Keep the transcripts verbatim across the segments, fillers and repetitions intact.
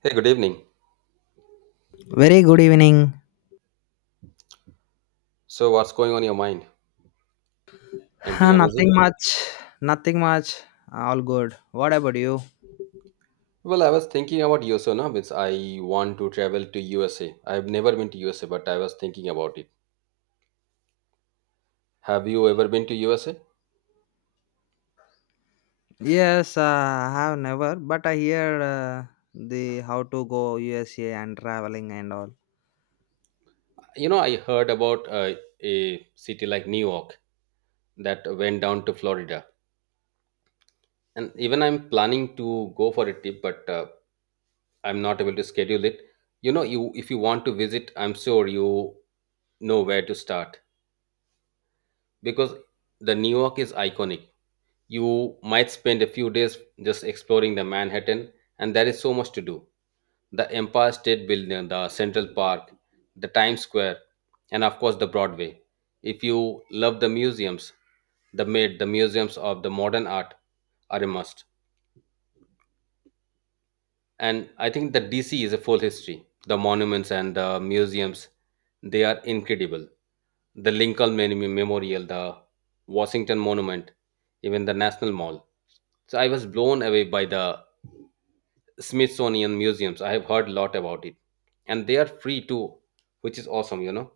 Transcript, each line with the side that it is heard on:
right: Hey, good evening.
left: Very good evening.
right: So, what's going on in your mind?
left: Huh,
right: Anything amazing?
left: nothing much. Nothing much. Uh, All good. What about you?
right: Well, I was thinking about U S A now, means I want to travel to U S A. I've never been to U S A, but I was thinking about it. Have you ever been to U S A?
left: Yes, uh, I have never, but I hear uh, the how to go U S A and traveling and all.
right: You know, I heard about uh, a city like New York that went down to Florida, and even I'm planning to go for a trip, but uh, I'm not able to schedule it. You know, you if you want to visit, I'm sure you know where to start, because the New York is iconic. You might spend a few days just exploring the Manhattan, and there is so much to do. The Empire State Building, the Central Park, the Times Square, and of course the Broadway. If you love the museums, the Met, the museums of the modern art are a must. And I think that DC is a full history, the monuments and the museums, they are incredible. The Lincoln Mem- memorial, the Washington monument, even the national mall. So I was blown away by the Smithsonian museums, I have heard a lot about it, and they are free too, which is awesome, you know.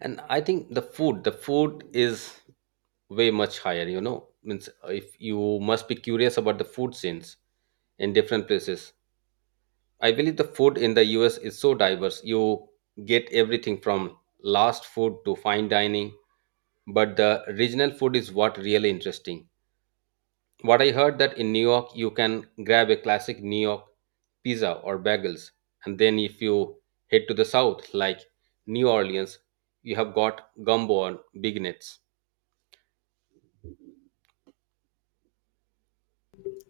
right: And I think the food the food is way much higher, you know, means if you must be curious about the food scenes in different places. I believe the food in the U S is so diverse. You get everything from last food to fine dining, but the regional food is what really interesting. What I heard that in New York you can grab a classic New York pizza or bagels, and then if you head to the south like New Orleans, you have got gumbo and big nets.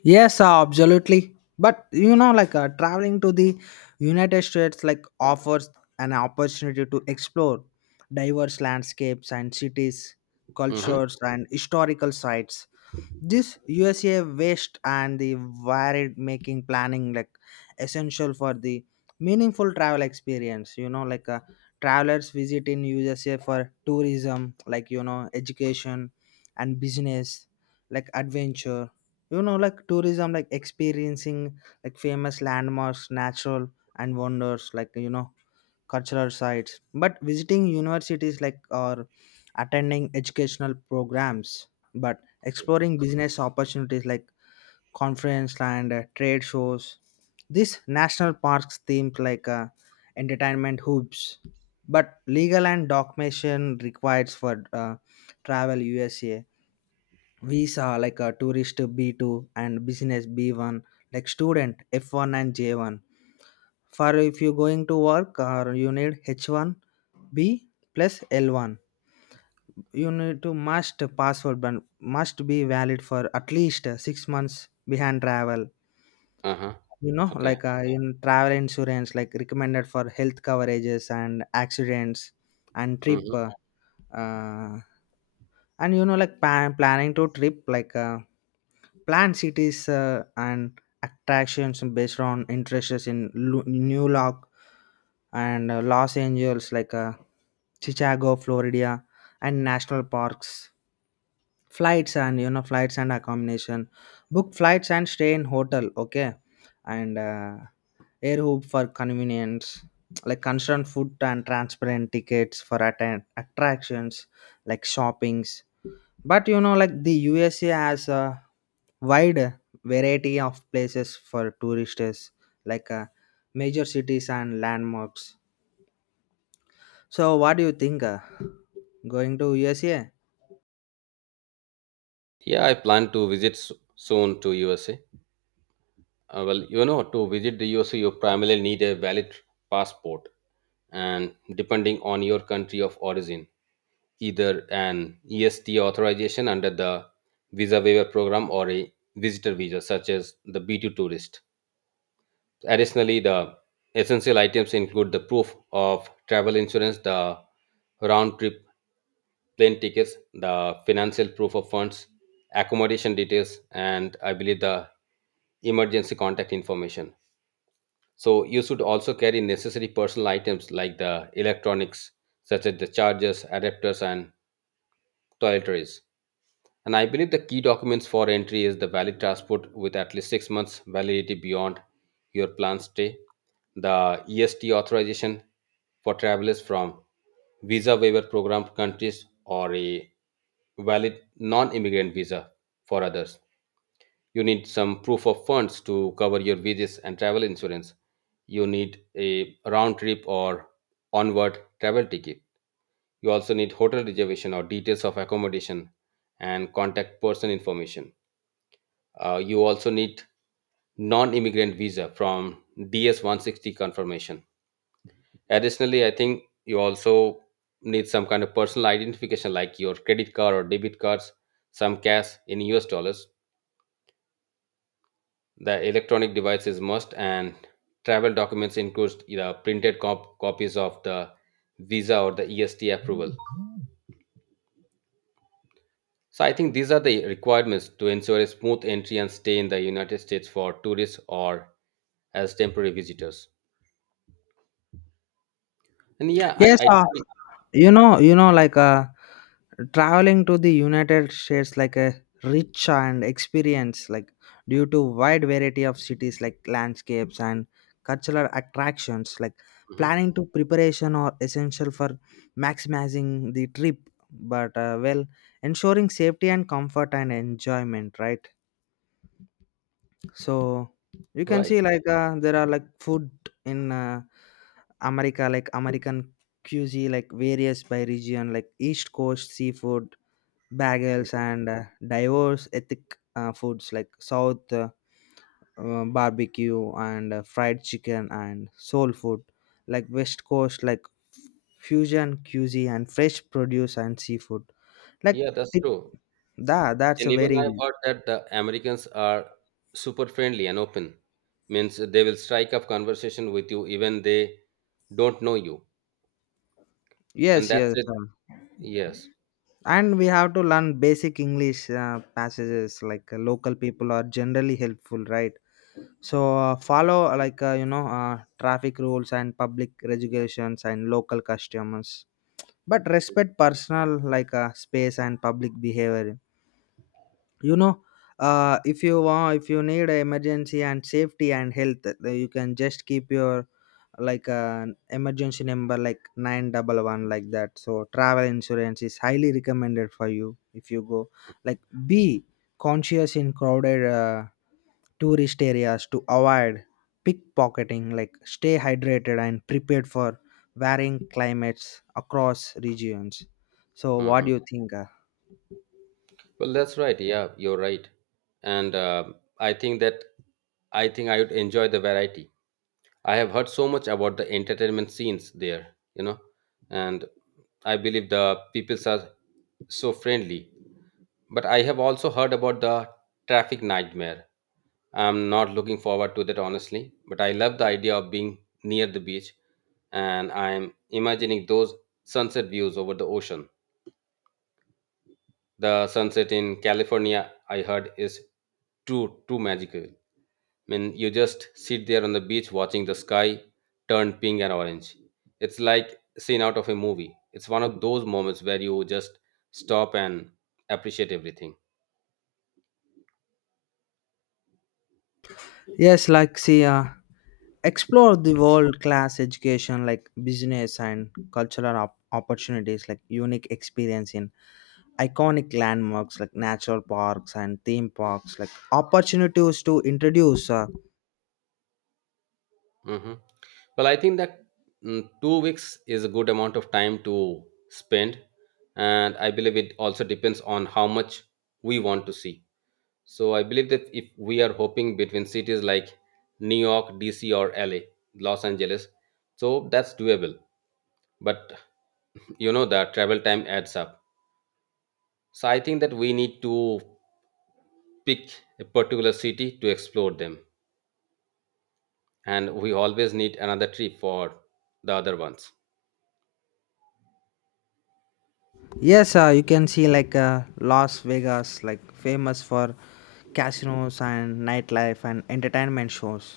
left: Yes, uh, absolutely. But you know, like uh, traveling to the United States, like offers an opportunity to explore diverse landscapes and cities,
right: Mm-hmm.
left: cultures, and historical sites. This USA waste and the varied, making planning like essential for the meaningful travel experience. You know, like uh, travelers visit in USA for tourism, like you know, education and business, like adventure. You know, like tourism, like experiencing like famous landmarks, natural and wonders, like you know, cultural sites, but visiting universities like, or attending educational programs, but exploring business opportunities like conference and uh, trade shows, these national parks themed like uh, entertainment hubs, but legal and documentation requires for uh, travel USA visa like a tourist b two and business b one, like student f one and j one, for if you're going to work, or you need h one B plus L one. You need to must password ban must be valid for at least uh, six months behind travel.
right: Uh-huh.
left: You know,
right: Okay.
left: like uh, in travel insurance, like recommended for health coverages and accidents and trip
right: Mm-hmm.
left: uh, uh, and you know, like pan- planning to trip, like uh, plan cities uh, and attractions based on interests in Lu- New York and uh, Los Angeles, like uh, Chicago, Florida, and national parks, flights and you know, flights and accommodation, book flights and stay in hotel, okay, and uh, air hub for convenience, like concerned food and transparent tickets for attend attractions like shoppings. But you know, like the U S A has a wide variety of places for tourists, like uh, major cities and landmarks. So, what do you think? Uh, going to U S A?
right: Yeah, I plan to visit s- soon to U S A. Uh, well, you know, to visit the U S, you primarily need a valid passport, and depending on your country of origin, either an E S T authorization under the visa waiver program or a visitor visa, such as the B two tourist. Additionally, the essential items include the proof of travel insurance, the round trip plane tickets, the financial proof of funds, accommodation details, and I believe the emergency contact information. So you should also carry necessary personal items like the electronics, such as the chargers, adapters, and toiletries. And I believe the key documents for entry is the valid passport with at least six months validity beyond your planned stay, the E S T authorization for travelers from visa waiver program countries or a valid non-immigrant visa for others. You need some proof of funds to cover your wages and travel insurance. You need a round trip or onward travel ticket. You also need hotel reservation or details of accommodation and contact person information. Uh, you also need non-immigrant visa from D S one sixty confirmation. Additionally, I think you also need some kind of personal identification like your credit card or debit cards, some cash in US dollars. The electronic devices must and travel documents includes the printed cop- copies of the visa or the E S T approval. So I think these are the requirements to ensure a smooth entry and stay in the United States for tourists or as temporary visitors. And yeah, I,
left: Yes,
right: I
left: uh, you know, you know, like uh, traveling to the United States like a rich and experience, like due to wide variety of cities, like landscapes and cultural attractions. Like
right: Mhm.
left: planning to preparation are essential for maximizing the trip, but uh, well, ensuring safety and comfort and enjoyment, right? So you can
right: Right.
left: see like uh, there are like food in uh, America, like American cuisine, like various by region, like east coast seafood, bagels
right: Mhm.
left: and uh, diverse ethnic uh, foods, like south uh, uh, barbecue and uh, fried chicken and soul food, like west coast, like fusion cuisine and fresh produce and seafood, like
right: Yeah, that's
left: it,
right: true.
left: that that's
right: And
left: a
right: even
left: very
right: I've heard that the Americans are super friendly and open. Means they will strike up conversation with you even they don't know you. And
left: yes,
right: that's
left: yes,
right: it.
left: uh,
right: Yes.
left: and we have to learn basic English uh, passages, like uh, local people are generally helpful, right? So uh, follow uh, like uh, you know, uh, traffic rules and public regulations and local customers, but respect personal, like uh, space and public behavior. You know, uh, if you want, if you need a emergency and safety and health, uh, you can just keep your like an emergency number like nine one one, like that. So travel insurance is highly recommended for you if you go, like be conscious in crowded uh, tourist areas to avoid pickpocketing, like stay hydrated and prepared for varying climates across regions. So what
right: Hmm.
left: do you think, uh?
right: Well, that's right. Yeah, you're right. And uh, I think that I think I would enjoy the variety. I have heard so much about the entertainment scenes there, you know, and I believe the peoples are so friendly. But I have also heard about the traffic nightmare. I'm not looking forward to that honestly, but I love the idea of being near the beach and I'm imagining those sunset views over the ocean. The sunset in California, I heard, is too too magical. I mean, you just sit there on the beach watching the sky turn pink and orange. It's like a scene out of a movie. It's one of those moments where you just stop and appreciate everything.
left: Yes, like see, uh, explore the world class education, like business and cultural op- opportunities, like unique experience in iconic landmarks, like natural parks and theme parks, like opportunities to introduce uh,
right: Hmm. Well, I think that mm, two weeks is a good amount of time to spend, and I believe it also depends on how much we want to see. So I believe that if we are hoping between cities like New York, D C, or L A, Los Angeles, so that's doable, but you know the travel time adds up. So I think that we need to pick a particular city to explore them, and we always need another trip for the other ones.
left: yes, uh, you can see like uh, Las Vegas, like famous for casinos and nightlife and entertainment shows,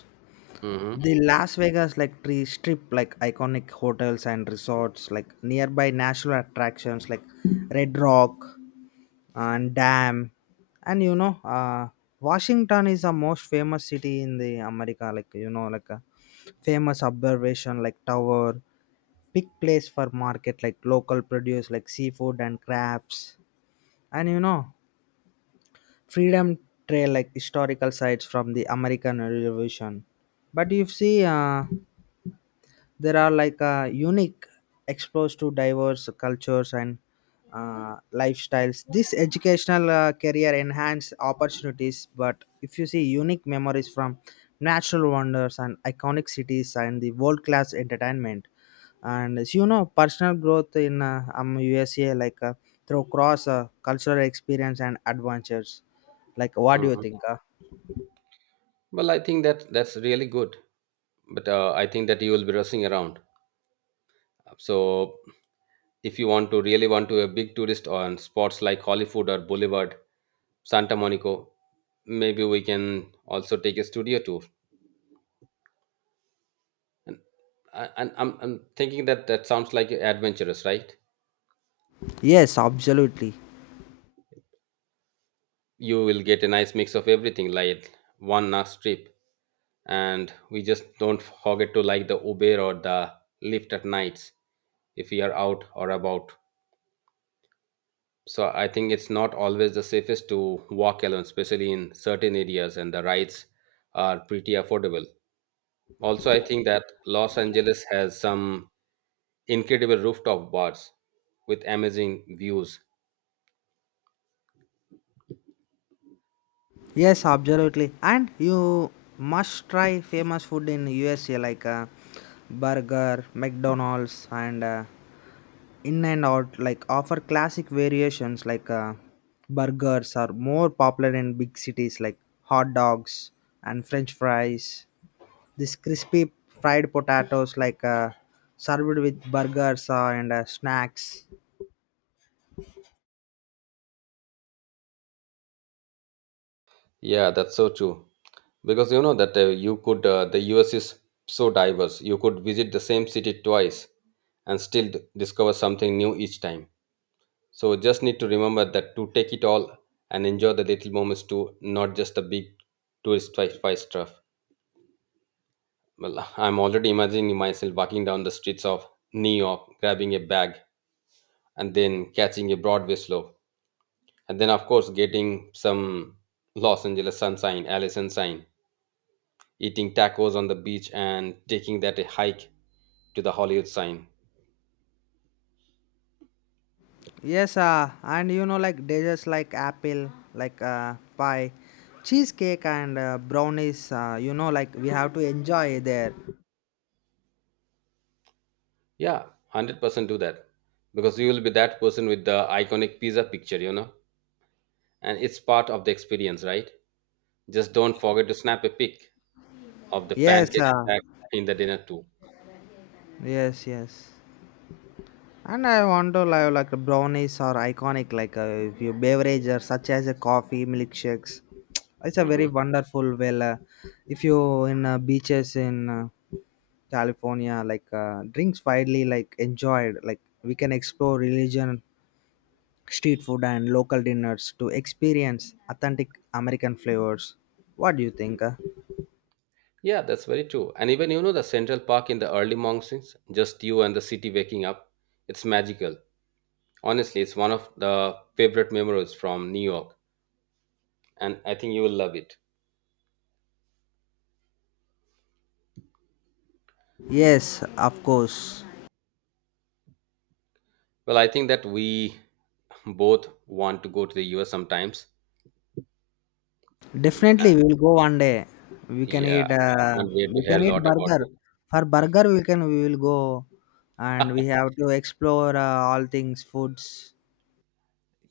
right: Hmm.
left: the Las Vegas like tree strip, like iconic hotels and resorts, like nearby national attractions like red rock and dam. And you know, uh, Washington is the most famous city in the America, like you know, like a famous observation like tower, big place for market, like local produce, like seafood and crafts. And you know, freedom trail, like historical sites from the American revolution. But you see, uh, there are like uh, unique exposed to diverse cultures and uh, lifestyles, this educational uh, career enhance opportunities. But if you see unique memories from natural wonders and iconic cities and the world class entertainment, and as you know, personal growth in uh, um, USA, like uh, through cross uh, cultural experience and adventures, like what do you
right: Hmm.
left: think, uh?
right: Well, I think that that's really good, but uh, I think that you will be rushing around. So if you want to really want to a big tourist on spots like Hollywood or Boulevard, Santa Monica, maybe we can also take a studio tour, and, I- and I'm, I'm thinking that that sounds like adventurous, right?
left: Yes, absolutely.
right: You will get a nice mix of everything, like one nice trip. And we just don't forget to like the Uber or the Lyft at nights if we are out or about. So I think it's not always the safest to walk alone especially in certain areas, and the rides are pretty affordable. Also I think that Los Angeles has some incredible rooftop bars with amazing views.
left: Yes, absolutely. And you must try famous food in U S A, like uh, burger, McDonald's, and uh, in and out, like offer classic variations, like uh, burgers are more popular in big cities, like hot dogs and French fries. This crispy fried potatoes, like uh, served with burgers uh, and uh, snacks.
right: Yeah, that's so true, because you know that uh, you could uh, the US is so diverse. You could visit the same city twice and still d- discover something new each time. So just need to remember that to take it all and enjoy the little moments too, not just the big tourist twi- twice stuff. Well, I'm already imagining myself walking down the streets of New York, grabbing a bag, and then catching a Broadway slow, and then of course getting some Los Angeles sunshine, LA sunshine, eating tacos on the beach and taking that a hike to the Hollywood sign.
left: Yes, uh, and you know, like desserts like apple, like uh, pie, cheesecake, and uh, brownies. Uh, you know, like we have to enjoy there.
right: Yeah, one hundred percent do that, because you will be that person with the iconic pizza picture, you know, and it's part of the experience, right? Just don't forget to snap a pic of the
left: Yes,
right: pancake
left: uh,
right: stack in the dinner too.
left: yes, yes. And I want to like, like brownies are iconic, like uh, if you beverage or such as a coffee, milkshakes. It's a very
right: Hmm.
left: wonderful. Well, uh, if you in uh, beaches in uh, California, like uh, drinks widely like enjoyed. Like we can explore religion street food and local dinners to experience authentic American flavors. What do you think, uh?
right: Yeah, that's very true. And even, you know, the Central Park in the early mornings, just you and the city waking up, it's magical. Honestly, it's one of the favorite memories from New York, and I think you will love it.
left: Yes, of course.
right: Well, I think that we both want to go to the U S sometimes.
left: Definitely, we will go one day. We can
right: Yeah,
left: eat.
right: I
left: Uh,
right: can't wait to
left: we
right: hear a
left: can eat
right: lot about
left: burger.
right: it.
left: For burger, we can. We will go, and we have to explore uh, all things foods.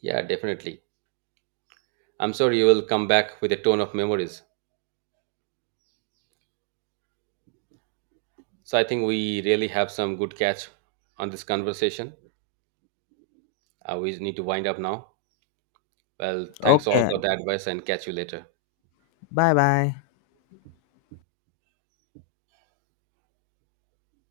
right: Yeah, definitely. I'm sure you will come back with a ton of memories. So I think we really have some good catch on this conversation. Uh, we need to wind up now. Well, thanks all
left: Okay.
right: for the advice and catch you later.
left: Bye bye.